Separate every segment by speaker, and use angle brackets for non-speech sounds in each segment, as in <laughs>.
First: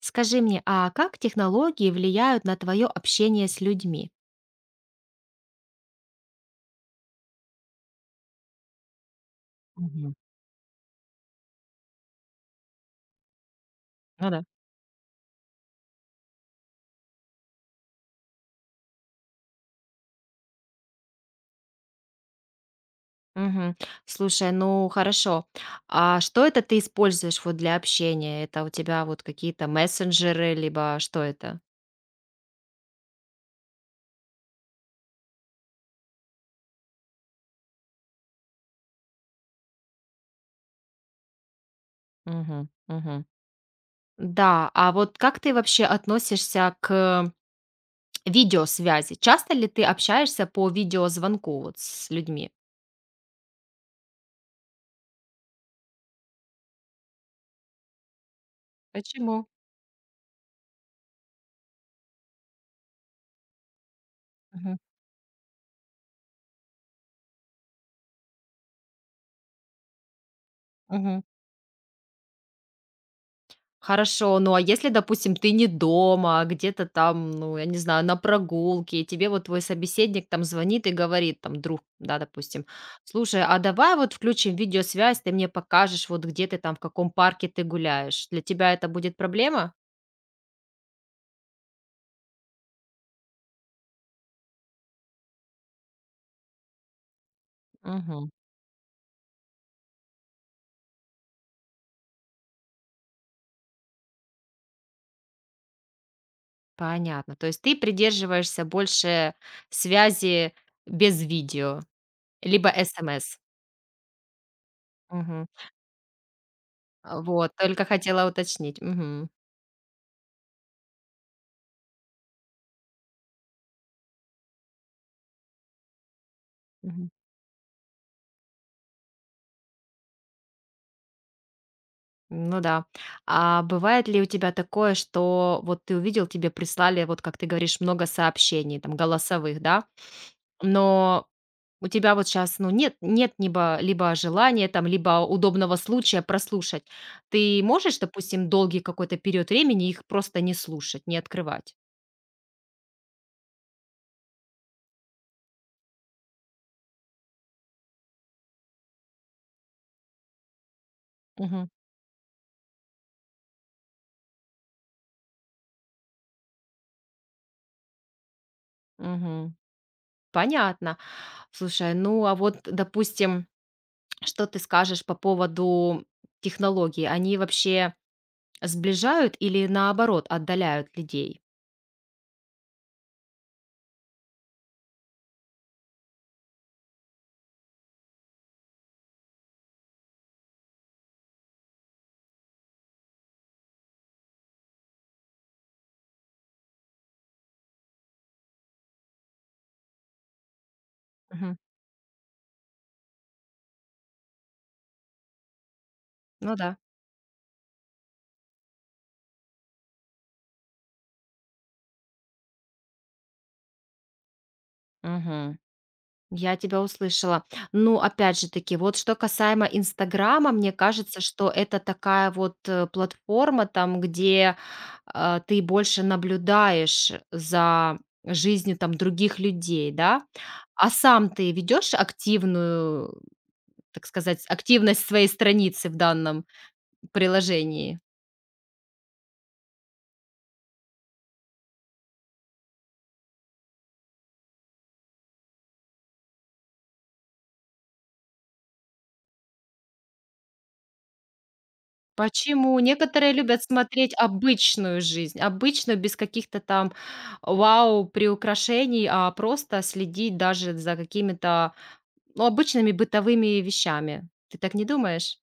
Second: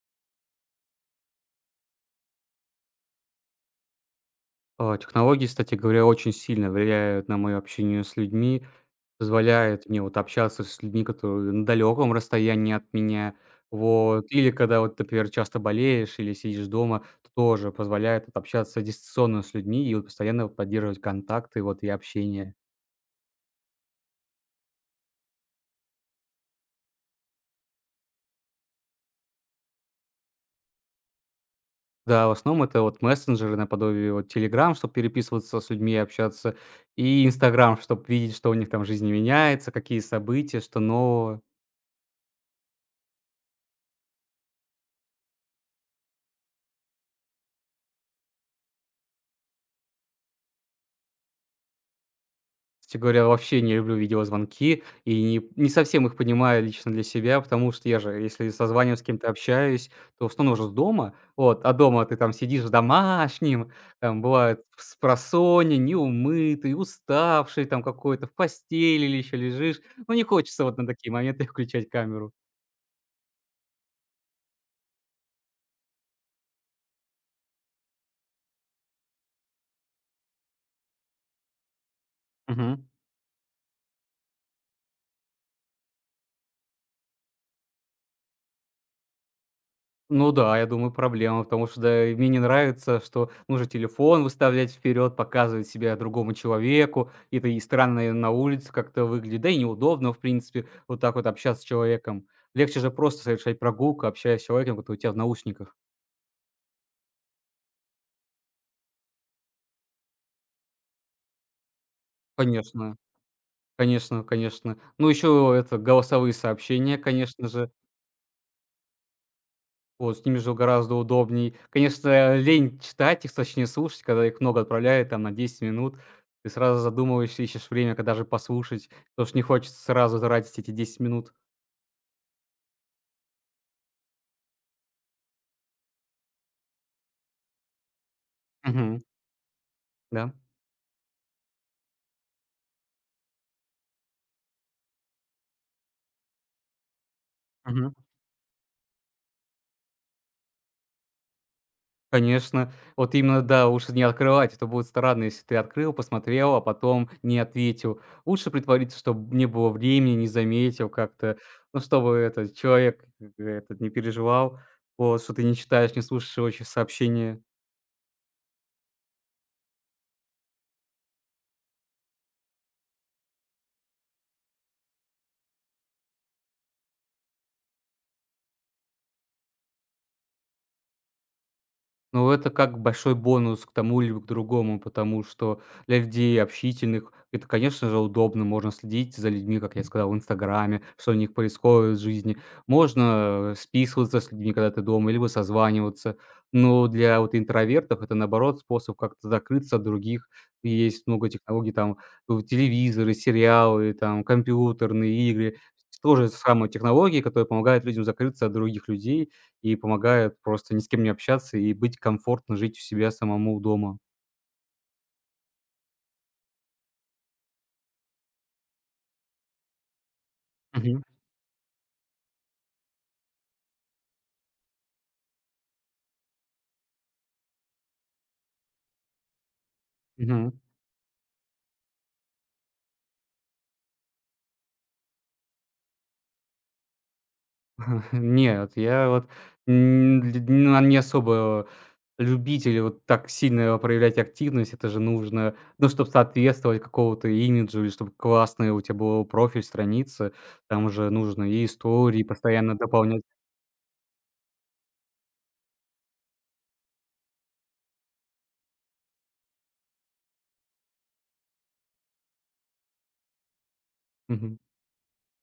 Speaker 1: Скажи мне, а как технологии влияют на твое общение с людьми?
Speaker 2: А, технологии, кстати говоря, очень сильно влияют на моё общение с людьми, позволяют мне
Speaker 1: Мгм.
Speaker 2: вот общаться с людьми, которые на далеком расстоянии от меня. Вот.
Speaker 1: Ну да.
Speaker 2: Или когда вот, например, часто болеешь или сидишь дома, то тоже позволяет вот общаться дистанционно с людьми и вот постоянно поддерживать контакты вот и общение.
Speaker 1: Мгм. Слушай, ну хорошо. А что это ты используешь вот для общения? Это у тебя вот какие-то мессенджеры, либо что это?
Speaker 2: Да, в основном это вот мессенджеры наподобие вот "Телеграм", чтобы переписываться с людьми и общаться, и "Инстаграм", чтобы видеть, что у них там в жизни меняется, какие события, что нового.
Speaker 1: Мгм. Мгм. Да, а вот как ты вообще относишься к видеосвязи? Часто ли ты общаешься по видеозвонку вот с людьми?
Speaker 2: Кстати говоря, вообще не люблю видеозвонки и не совсем их понимаю лично для себя, потому что я же, если созваниваюсь с кем-то,
Speaker 1: Почему?
Speaker 2: общаюсь, то в основном уже с дома. Вот, а дома ты там сидишь в домашнем, там бывает
Speaker 1: Мгм.
Speaker 2: спросоня, неумытый, уставший там какой-то, в постели или еще лежишь. Ну, не хочется вот на такие
Speaker 1: Мгм.
Speaker 2: моменты <laughs> включать камеру.
Speaker 1: Хорошо, ну а если, допустим, ты не дома, а где-то там, ну, я не знаю, на прогулке, и тебе вот твой собеседник там звонит и говорит, там, друг, да, допустим,
Speaker 2: Мгм.
Speaker 1: слушай, а давай вот включим видеосвязь, ты мне покажешь, вот где ты там, в каком парке ты гуляешь. Для тебя это будет проблема?
Speaker 2: Ну да, я думаю, проблема, потому что да, и мне не нравится, что нужно телефон выставлять вперед, показывать себя другому человеку, и это и странно на
Speaker 1: Мгм.
Speaker 2: улице как-то выглядит, да и неудобно, в принципе, вот так вот общаться с человеком. Легче же просто совершать прогулку, общаясь с человеком, который у тебя в наушниках.
Speaker 1: Понятно. То есть ты придерживаешься больше связи без видео, либо
Speaker 2: Конечно,
Speaker 1: СМС.
Speaker 2: конечно, конечно. Ну,
Speaker 1: Мгм.
Speaker 2: еще это голосовые сообщения,
Speaker 1: А,
Speaker 2: конечно
Speaker 1: вот,
Speaker 2: же.
Speaker 1: только хотела уточнить. Мгм.
Speaker 2: Вот, с ними же гораздо удобней. Конечно, лень читать их, точнее слушать, когда их много отправляют там на 10 минут. Ты сразу
Speaker 1: Мгм.
Speaker 2: задумываешься, ищешь время, когда же послушать, потому что не хочется сразу тратить эти 10 минут.
Speaker 1: Ну да. А бывает ли у тебя такое, что вот ты увидел, тебе прислали, вот как ты говоришь, много сообщений, там,
Speaker 2: Мгм.
Speaker 1: голосовых, да,
Speaker 2: Да.
Speaker 1: но у тебя вот сейчас, ну, нет, нет, либо желания, там, либо удобного случая прослушать. Ты
Speaker 2: Мгм.
Speaker 1: можешь, допустим, долгий какой-то период времени их просто не слушать, не открывать?
Speaker 2: Конечно. Вот именно, да, лучше не открывать. Это будет странно, если ты открыл, посмотрел, а потом не ответил. Лучше притвориться, чтобы не было времени, не заметил как-то,
Speaker 1: Мгм.
Speaker 2: ну, чтобы этот человек, этот не переживал, вот, что ты не читаешь, не слушаешь его сообщения.
Speaker 1: Мгм. Понятно. Слушай, ну а вот, допустим, что ты скажешь по поводу технологий? Они вообще сближают или, наоборот, отдаляют людей?
Speaker 2: Ну, это как большой бонус к тому или к другому, потому что для людей общительных это, конечно же, удобно. Можно следить за людьми, как я сказал, в Инстаграме, что у них происходит в жизни. Можно списываться с людьми, когда ты дома, либо созваниваться. Но для вот интровертов это, наоборот, способ как-то закрыться от других. И есть много
Speaker 1: Мгм.
Speaker 2: технологий, там, телевизоры, сериалы, там, компьютерные игры. Тоже
Speaker 1: Ну
Speaker 2: самые
Speaker 1: да.
Speaker 2: технологии, которые помогают людям закрыться от других людей и помогает просто ни с кем не общаться и быть комфортно жить у себя самому дома.
Speaker 1: Мгм. Я тебя услышала. Ну, опять же таки, вот что касаемо "Инстаграма", мне
Speaker 2: Мгм.
Speaker 1: кажется, что это такая вот, платформа, там, где, ты больше наблюдаешь за жизнью, там, других людей, да?
Speaker 2: Мгм.
Speaker 1: А сам ты ведешь активную, так сказать, активность своей страницы в данном приложении?
Speaker 2: <laughs> Нет, я вот н ль не особо любитель вот так сильно проявлять активность. Это же нужно, ну, чтобы соответствовать какому-то имиджу или чтобы классный у тебя был профиль, страница. Там же нужно и истории постоянно
Speaker 1: Почему?
Speaker 2: дополнять.
Speaker 1: Некоторые любят смотреть обычную жизнь, обычную, без каких-то там вау приукрашений, а просто следить даже за какими-то, ну, обычными бытовыми вещами. Ты так не думаешь?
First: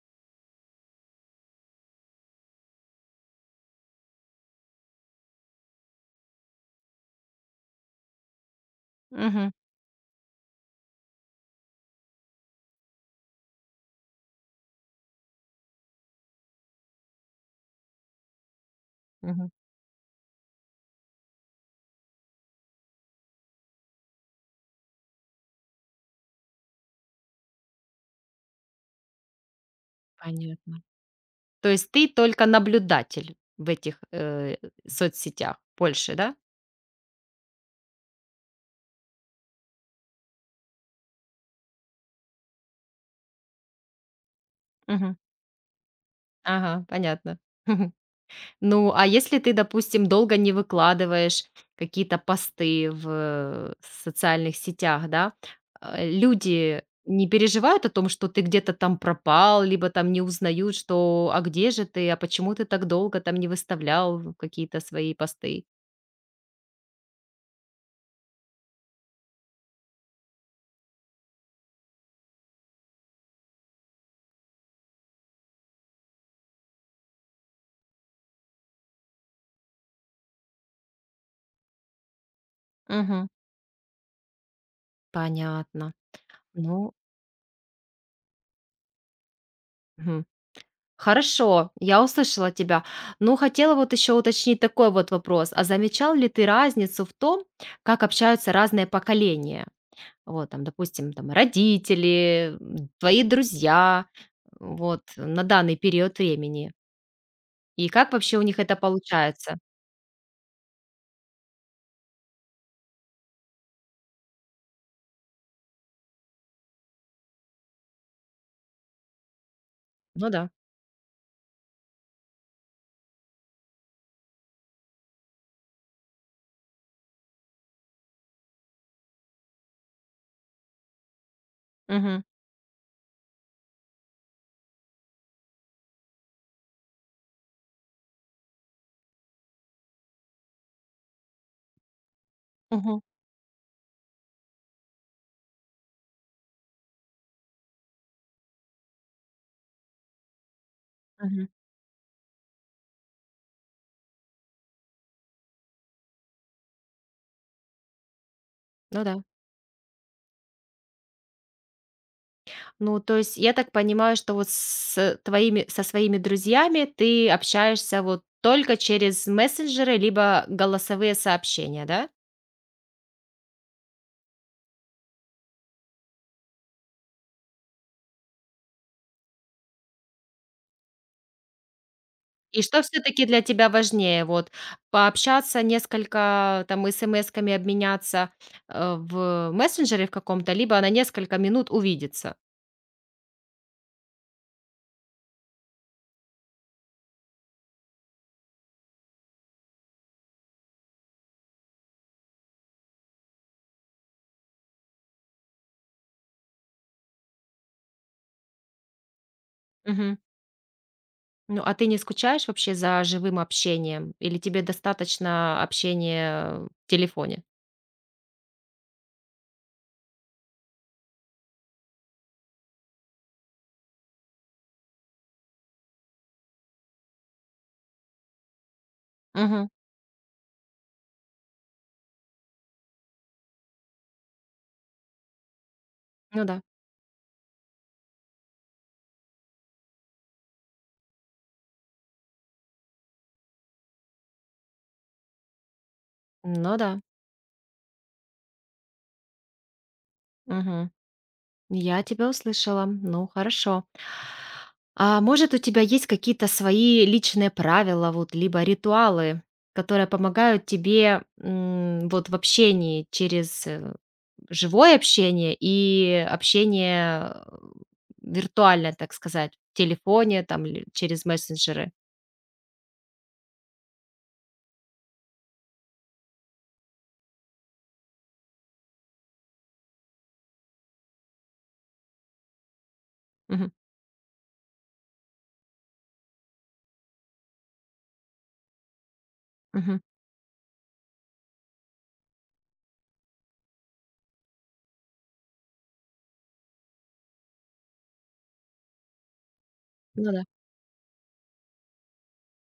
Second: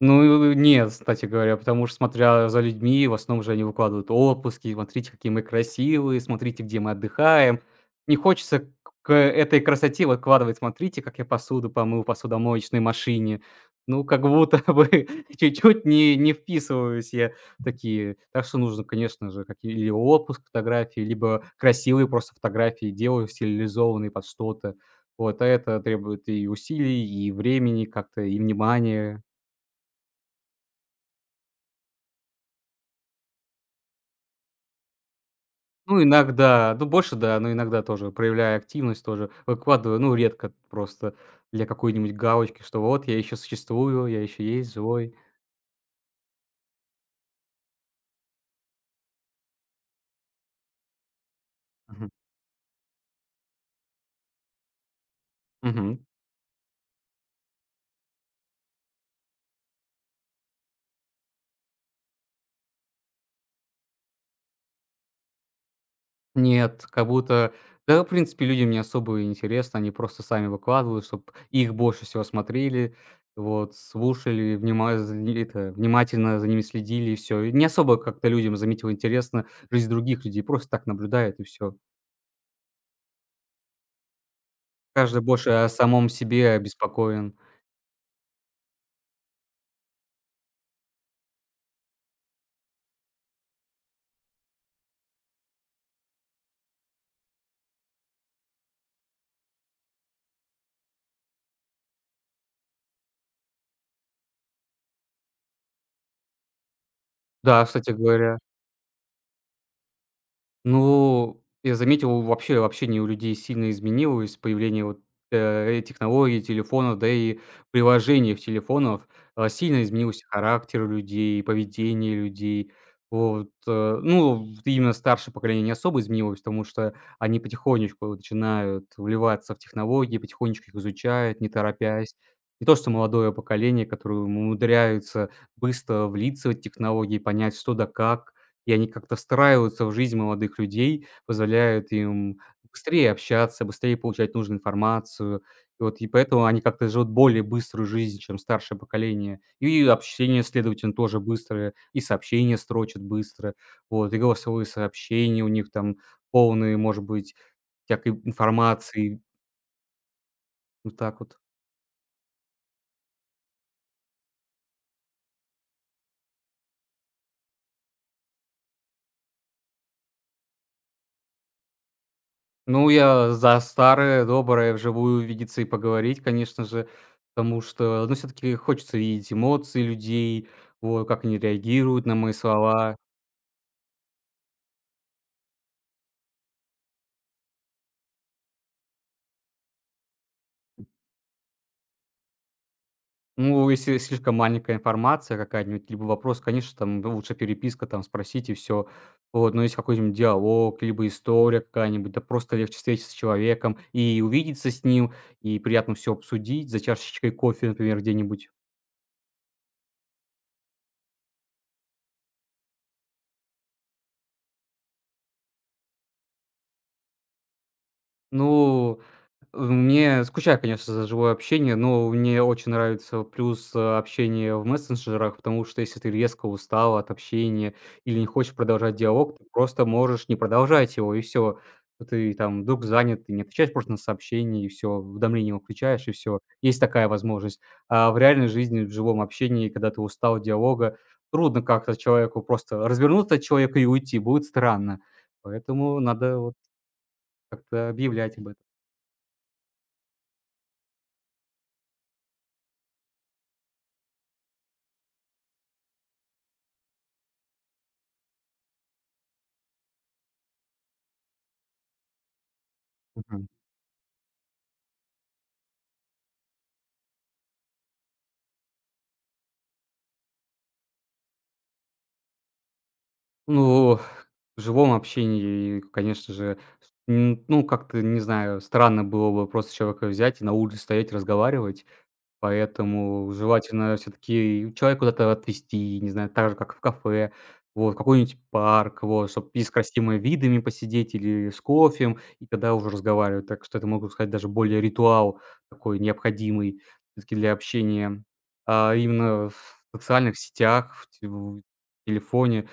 Speaker 2: Ну, нет, кстати говоря, потому что, смотря за людьми, в основном же они выкладывают отпуски, смотрите, какие мы красивые, смотрите, где мы отдыхаем. Не хочется к
Speaker 1: Мгм,
Speaker 2: этой красоте выкладывать, смотрите, как я посуду помыл в посудомоечной машине. Ну, как будто бы <laughs> чуть-чуть не вписываюсь я в такие. Так что нужно, конечно же,
Speaker 1: мгм.
Speaker 2: какие или отпуск фотографии, либо красивые просто фотографии делаю, стилизованные под что-то. Вот, а это требует и усилий, и времени как-то, и внимания.
Speaker 1: Понятно. То есть ты только наблюдатель в этих, соцсетях
Speaker 2: Ну,
Speaker 1: больше, да?
Speaker 2: иногда, ну, больше да, но иногда тоже, проявляя активность, тоже выкладываю, ну, редко просто для какой-нибудь галочки, что вот я еще существую, я еще есть, живой.
Speaker 1: Мгм. Ага, понятно. <laughs> Ну, а если ты, допустим, долго не выкладываешь
Speaker 2: Мгм.
Speaker 1: какие-то посты в социальных сетях, да,
Speaker 2: Мгм.
Speaker 1: люди не переживают о том, что ты где-то там пропал, либо там не узнают, что а где же ты, а почему ты так долго там не выставлял какие-то свои посты?
Speaker 2: Нет, как будто, да, в принципе, людям не особо и интересно, они просто сами выкладывают, чтобы их больше всего смотрели, вот, слушали, внимательно за ними следили, и все. Не особо как-то людям заметил интересно жизнь других людей, просто так наблюдает, и все.
Speaker 1: Мгм.
Speaker 2: Каждый больше о
Speaker 1: Понятно.
Speaker 2: самом себе
Speaker 1: Ну,
Speaker 2: обеспокоен.
Speaker 1: мгм. Хорошо, я услышала тебя. Ну, хотела вот еще уточнить такой вот вопрос. А замечал ли ты разницу в том, как общаются разные поколения? Вот, там, допустим, там, родители, м, твои друзья, вот, на данный период времени.
Speaker 2: Да,
Speaker 1: И
Speaker 2: кстати
Speaker 1: как
Speaker 2: говоря.
Speaker 1: вообще у них это получается?
Speaker 2: Ну, я заметил, вообще общение у людей сильно изменилось, появление вот, технологий, телефонов, да и приложений в телефонов. А, сильно изменился
Speaker 1: Ну да.
Speaker 2: характер людей, поведение людей. Вот, ну, вот именно старшее поколение не особо изменилось, потому что они потихонечку вот начинают вливаться в технологии, потихонечку их изучают, не торопясь.
Speaker 1: Мгм.
Speaker 2: Не то что молодое поколение, которое умудряется быстро влиться в технологии, понять что да как. И они как-то встраиваются в жизнь молодых людей, позволяют им
Speaker 1: Мгм.
Speaker 2: быстрее общаться, быстрее получать нужную информацию. И вот и поэтому они как-то живут более быструю жизнь, чем старшее поколение. И общение, следовательно, тоже
Speaker 1: Мгм.
Speaker 2: быстрое, и сообщения строчат быстро, вот, и голосовые сообщения у них там полные, может быть, всякой
Speaker 1: Ну да.
Speaker 2: информации. Вот так вот.
Speaker 1: Ну, то есть я так понимаю, что вот с твоими, со своими друзьями ты общаешься вот только через мессенджеры, либо голосовые сообщения, да?
Speaker 2: Ну, я за старое доброе вживую увидеться и поговорить, конечно же, потому что, ну, все таки хочется видеть эмоции людей, вот, как они реагируют на мои
Speaker 1: И что
Speaker 2: слова.
Speaker 1: все таки для тебя важнее: вот пообщаться несколько, там, эсэмэсками обменяться, в мессенджере в каком-то, либо на несколько минут увидеться?
Speaker 2: Ну, если слишком маленькая информация какая-нибудь, либо вопрос, конечно, там ну, лучше переписка, там спросить и всё. Вот, но если какой-нибудь диалог, либо история какая-нибудь, да просто легче встретиться с человеком и увидеться с ним, и приятно все обсудить за чашечкой кофе, например, где-нибудь.
Speaker 1: Мгм. Ну, а ты не скучаешь вообще за живым общением или тебе достаточно общения в телефоне?
Speaker 2: Ну, мне скучаю, конечно, за живое общение, но мне очень нравится плюс общение в мессенджерах, потому что если ты резко устал от общения или не хочешь продолжать диалог, ты
Speaker 1: Мгм.
Speaker 2: просто можешь не продолжать его, и все. Ты там вдруг занят, ты не отвечаешь просто на сообщение, и все, уведомление выключаешь, и все.
Speaker 1: Ну да.
Speaker 2: Есть такая возможность. А в реальной жизни, в живом общении, когда ты устал от диалога, трудно как-то человеку просто развернуться от человека и уйти, будет странно. Поэтому надо вот
Speaker 1: Ну да.
Speaker 2: как-то объявлять об
Speaker 1: Мгм. Я тебя услышала. Ну, хорошо. А может, у тебя есть какие-то свои личные правила, вот, либо ритуалы, которые помогают тебе, м, вот, в общении
Speaker 2: этом.
Speaker 1: через, живое общение и общение, виртуальное, так сказать, в телефоне там или через мессенджеры?
Speaker 2: Ну, в живом общении, конечно же, с н ну, как-то, не знаю, странно было бы просто человека взять и на улице стоять, разговаривать. Поэтому
Speaker 1: Мгм,
Speaker 2: желательно все таки человека куда-то отвезти, не знаю, так же, как в кафе, вот, в какой-нибудь парк, вот, чтобы и с
Speaker 1: мгм.
Speaker 2: красивыми видами посидеть или с кофем, и тогда уже разговаривать. Так что это, могу сказать, даже более ритуал такой необходимый всё-таки для общения. А именно в
Speaker 1: Ну
Speaker 2: социальных
Speaker 1: да.
Speaker 2: сетях, в телефоне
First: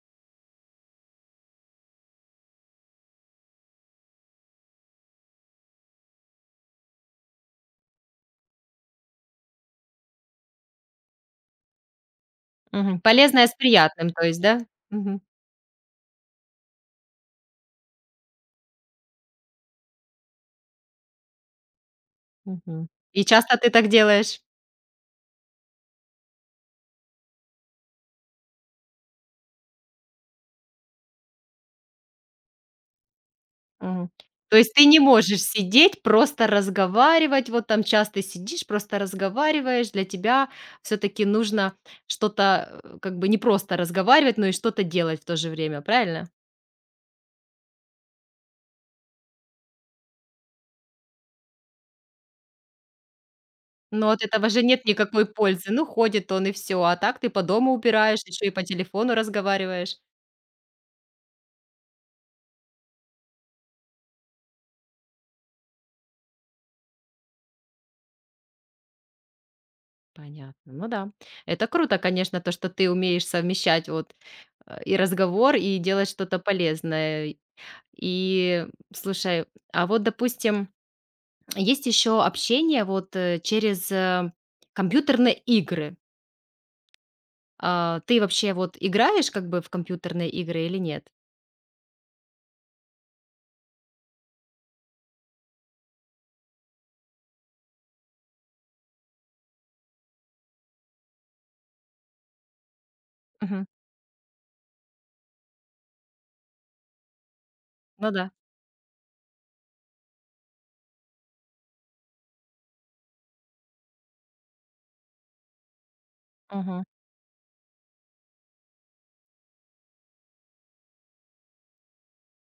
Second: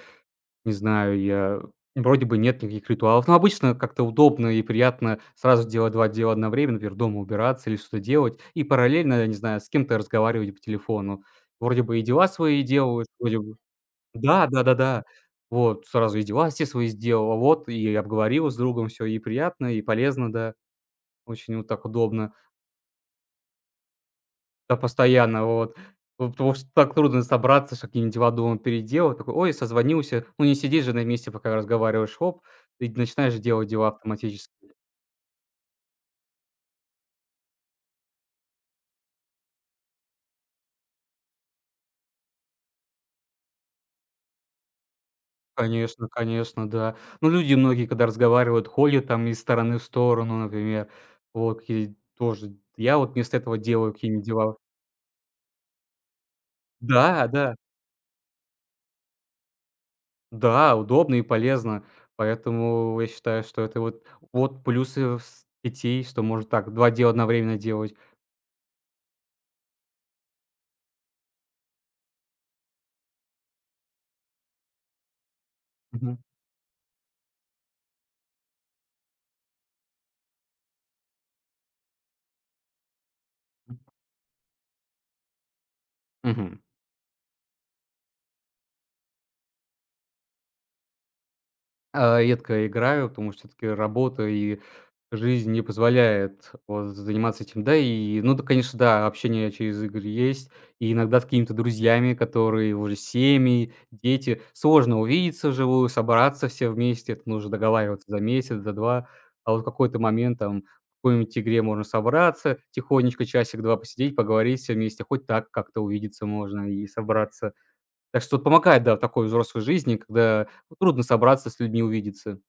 Speaker 2: не знаю, я вроде бы нет никаких ритуалов. Но обычно как-то удобно и приятно сразу делать 2 дела одновременно, например, дома убираться или что-то делать, и параллельно, я не знаю, с кем-то разговаривать по телефону. Вроде бы и дела свои
Speaker 1: Мгм.
Speaker 2: делаешь, вроде
Speaker 1: Полезное с
Speaker 2: бы.
Speaker 1: приятным, то есть,
Speaker 2: Да,
Speaker 1: да?
Speaker 2: да-да-да.
Speaker 1: Мгм,
Speaker 2: Вот, сразу и дела все свои сделал, вот, и обговорил с другом все и приятно, и полезно, да. Очень вот так удобно.
Speaker 1: мгм. И часто ты так делаешь?
Speaker 2: Да, постоянно, вот. Вот потому что так трудно собраться, что какие-нибудь дела дома переделать. Такой: "Ой, созвонился". Ну, не сидишь же на месте, пока разговариваешь, хоп, и начинаешь делать дела
Speaker 1: Мгм.
Speaker 2: автоматически.
Speaker 1: То есть ты не можешь сидеть, просто разговаривать, вот там часто сидишь, просто разговариваешь. Для тебя все таки нужно что-то, как бы не просто разговаривать, но и что-то делать в то же время,
Speaker 2: Конечно,
Speaker 1: правильно?
Speaker 2: конечно, да. Ну, люди многие, когда разговаривают, ходят там из стороны в сторону, например. Вот какие тоже я вот вместо этого делаю
Speaker 1: Но
Speaker 2: какие-нибудь
Speaker 1: от этого
Speaker 2: дела.
Speaker 1: же нет никакой пользы. Ну, ходит он и все, а так
Speaker 2: Да,
Speaker 1: ты по
Speaker 2: да,
Speaker 1: дому убираешь, еще и по телефону разговариваешь.
Speaker 2: да, удобно и полезно. Поэтому я считаю, что это вот плюсы в сетей, что можно так 2 дела одновременно делать.
Speaker 1: Понятно. Ну да. Это круто, конечно, то, что ты умеешь совмещать вот, и разговор, и делать
Speaker 2: Мгм.
Speaker 1: что-то полезное. И слушай, а вот, допустим, есть еще общение вот, через компьютерные игры.
Speaker 2: Мгм.
Speaker 1: А, ты вообще вот играешь как бы в компьютерные игры или нет?
Speaker 2: А, редко играю, потому что все таки работа и жизнь не позволяет вот заниматься этим. Да, и, ну да, конечно, да, общение через игры есть, и иногда с какими-то друзьями, которые уже
Speaker 1: Мгм.
Speaker 2: семьи, дети. Сложно увидеться вживую, собраться все вместе, это нужно договариваться
Speaker 1: Ну
Speaker 2: за
Speaker 1: да.
Speaker 2: месяц, за 2. А вот в какой-то момент там в какой-нибудь игре можно собраться, тихонечко часик-два посидеть, поговорить все вместе, хоть так как-то увидеться можно
Speaker 1: Мгм.
Speaker 2: и собраться. Так что помогает, да, в такой взрослой жизни, когда трудно собраться с людьми увидеться.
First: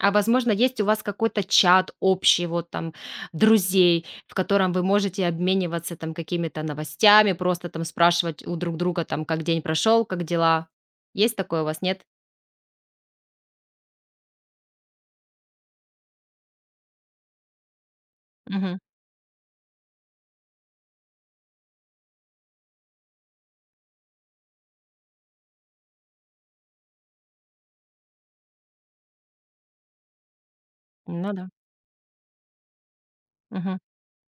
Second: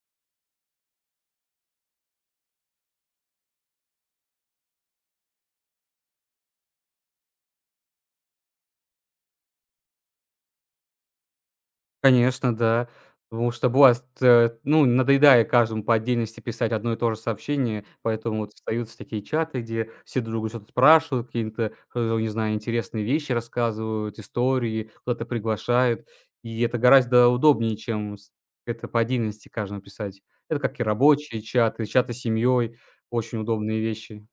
Speaker 1: А возможно, есть у вас какой-то чат общий вот там друзей, в котором вы можете обмениваться там какими-то новостями, просто там спрашивать у друг друга там, как день прошел, как дела. Есть такое у вас, нет?
Speaker 2: Конечно, да. Потому что бывает, ну, надоедая каждому по отдельности писать одно и то же сообщение, поэтому вот
Speaker 1: Мгм.
Speaker 2: остаются такие чаты, где все друг друга что-то спрашивают, какие-то, не знаю, интересные вещи рассказывают, истории, куда-то приглашают. И это гораздо удобнее, чем с это по отдельности каждому писать. Это как и
Speaker 1: Ну
Speaker 2: рабочие
Speaker 1: да.
Speaker 2: чаты, чаты с семьей, очень
Speaker 1: Мгм.
Speaker 2: удобные вещи.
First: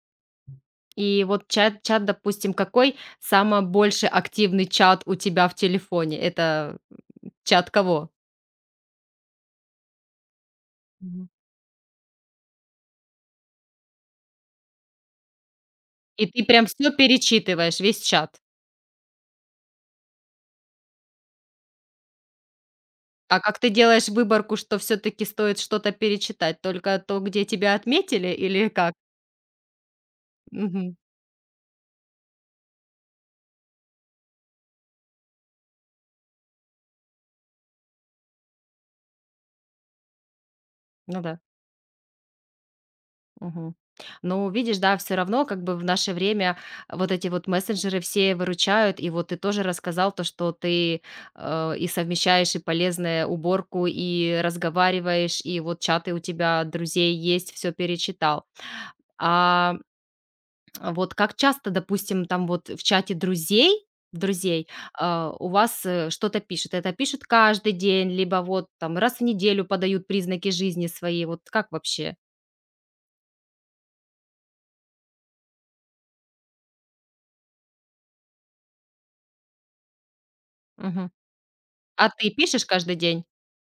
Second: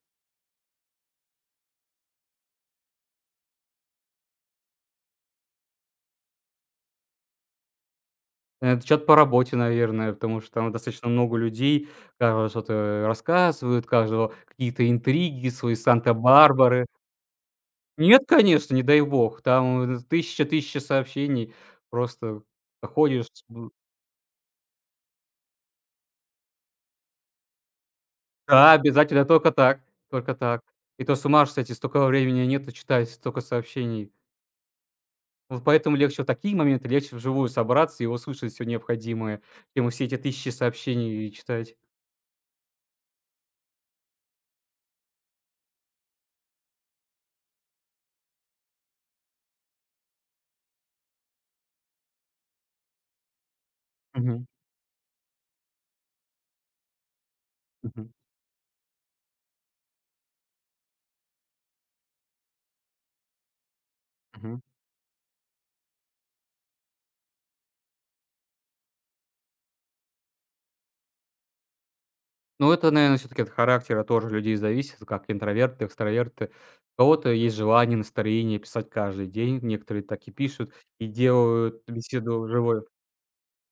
Speaker 1: И вот чат, допустим, какой самый больше активный чат у тебя в телефоне? Это чат кого?
Speaker 2: Это чат по работе, наверное, потому что там достаточно
Speaker 1: Мгм.
Speaker 2: много людей, каждого что-то рассказывают, каждого какие-то интриги, свои
Speaker 1: И ты прям
Speaker 2: Санта-Барбары.
Speaker 1: все перечитываешь, весь
Speaker 2: Нет,
Speaker 1: чат.
Speaker 2: конечно, не дай бог, там тысяча-тысяча сообщений, просто ходишь
Speaker 1: А как
Speaker 2: б
Speaker 1: ты делаешь выборку, что все таки стоит что-то перечитать? Только то, где тебя отметили, или
Speaker 2: да,
Speaker 1: как?
Speaker 2: обязательно, только так, только так.
Speaker 1: Мгм.
Speaker 2: И то с ума ж сойти, столько времени нету читать, столько сообщений. Вот поэтому легче в такие моменты, легче вживую собраться и услышать все необходимое, чем все эти тысячи
Speaker 1: Ну
Speaker 2: сообщений
Speaker 1: да.
Speaker 2: читать.
Speaker 1: Мгм. Ну, видишь, да, все равно как бы в наше время вот эти вот мессенджеры все выручают. И вот ты тоже рассказал то, что ты, и совмещаешь и полезное уборку, и
Speaker 2: Мгм,
Speaker 1: разговариваешь, и вот чаты у тебя друзей есть, все
Speaker 2: мгм,
Speaker 1: перечитал. А, а вот как часто, допустим, там вот в чате друзей
Speaker 2: мгм.
Speaker 1: друзей, у вас, что-то пишет, это пишут каждый день, либо вот там раз в неделю подают признаки жизни свои? Вот как вообще?
Speaker 2: Ну, это, наверное, все таки от характера тоже людей зависит, как интроверты, экстраверты. У кого-то есть желание, настроение писать каждый день, некоторые так и пишут
Speaker 1: Мгм.
Speaker 2: и делают
Speaker 1: А ты
Speaker 2: беседу
Speaker 1: пишешь
Speaker 2: живой.
Speaker 1: каждый день?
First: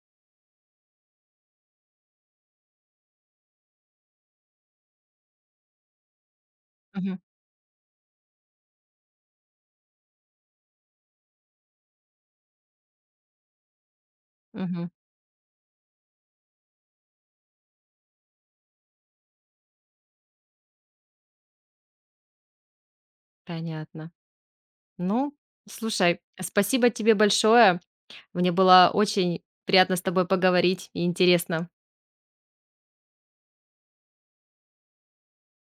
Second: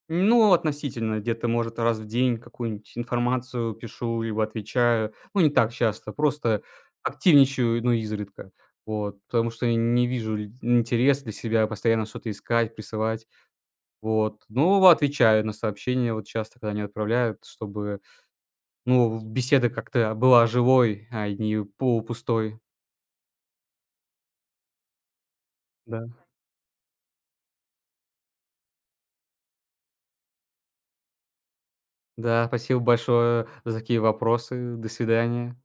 Speaker 2: Ну, относительно, где-то, может, раз в день какую-нибудь информацию пишу, либо отвечаю. Ну, не так часто, просто
Speaker 1: Мгм,
Speaker 2: активничаю, ну, изредка. Вот, потому что я не вижу ль интерес для себя постоянно что-то искать, присылать. Вот, ну
Speaker 1: мгм.
Speaker 2: отвечаю на сообщения вот часто, когда они отправляют, чтобы ну, беседа как-то была живой, а не полупустой.
Speaker 1: Понятно. Ну,
Speaker 2: Да.
Speaker 1: слушай, спасибо тебе большое. Мне было очень приятно с тобой поговорить и интересно.
Speaker 2: Да, спасибо большое за такие вопросы. До свидания.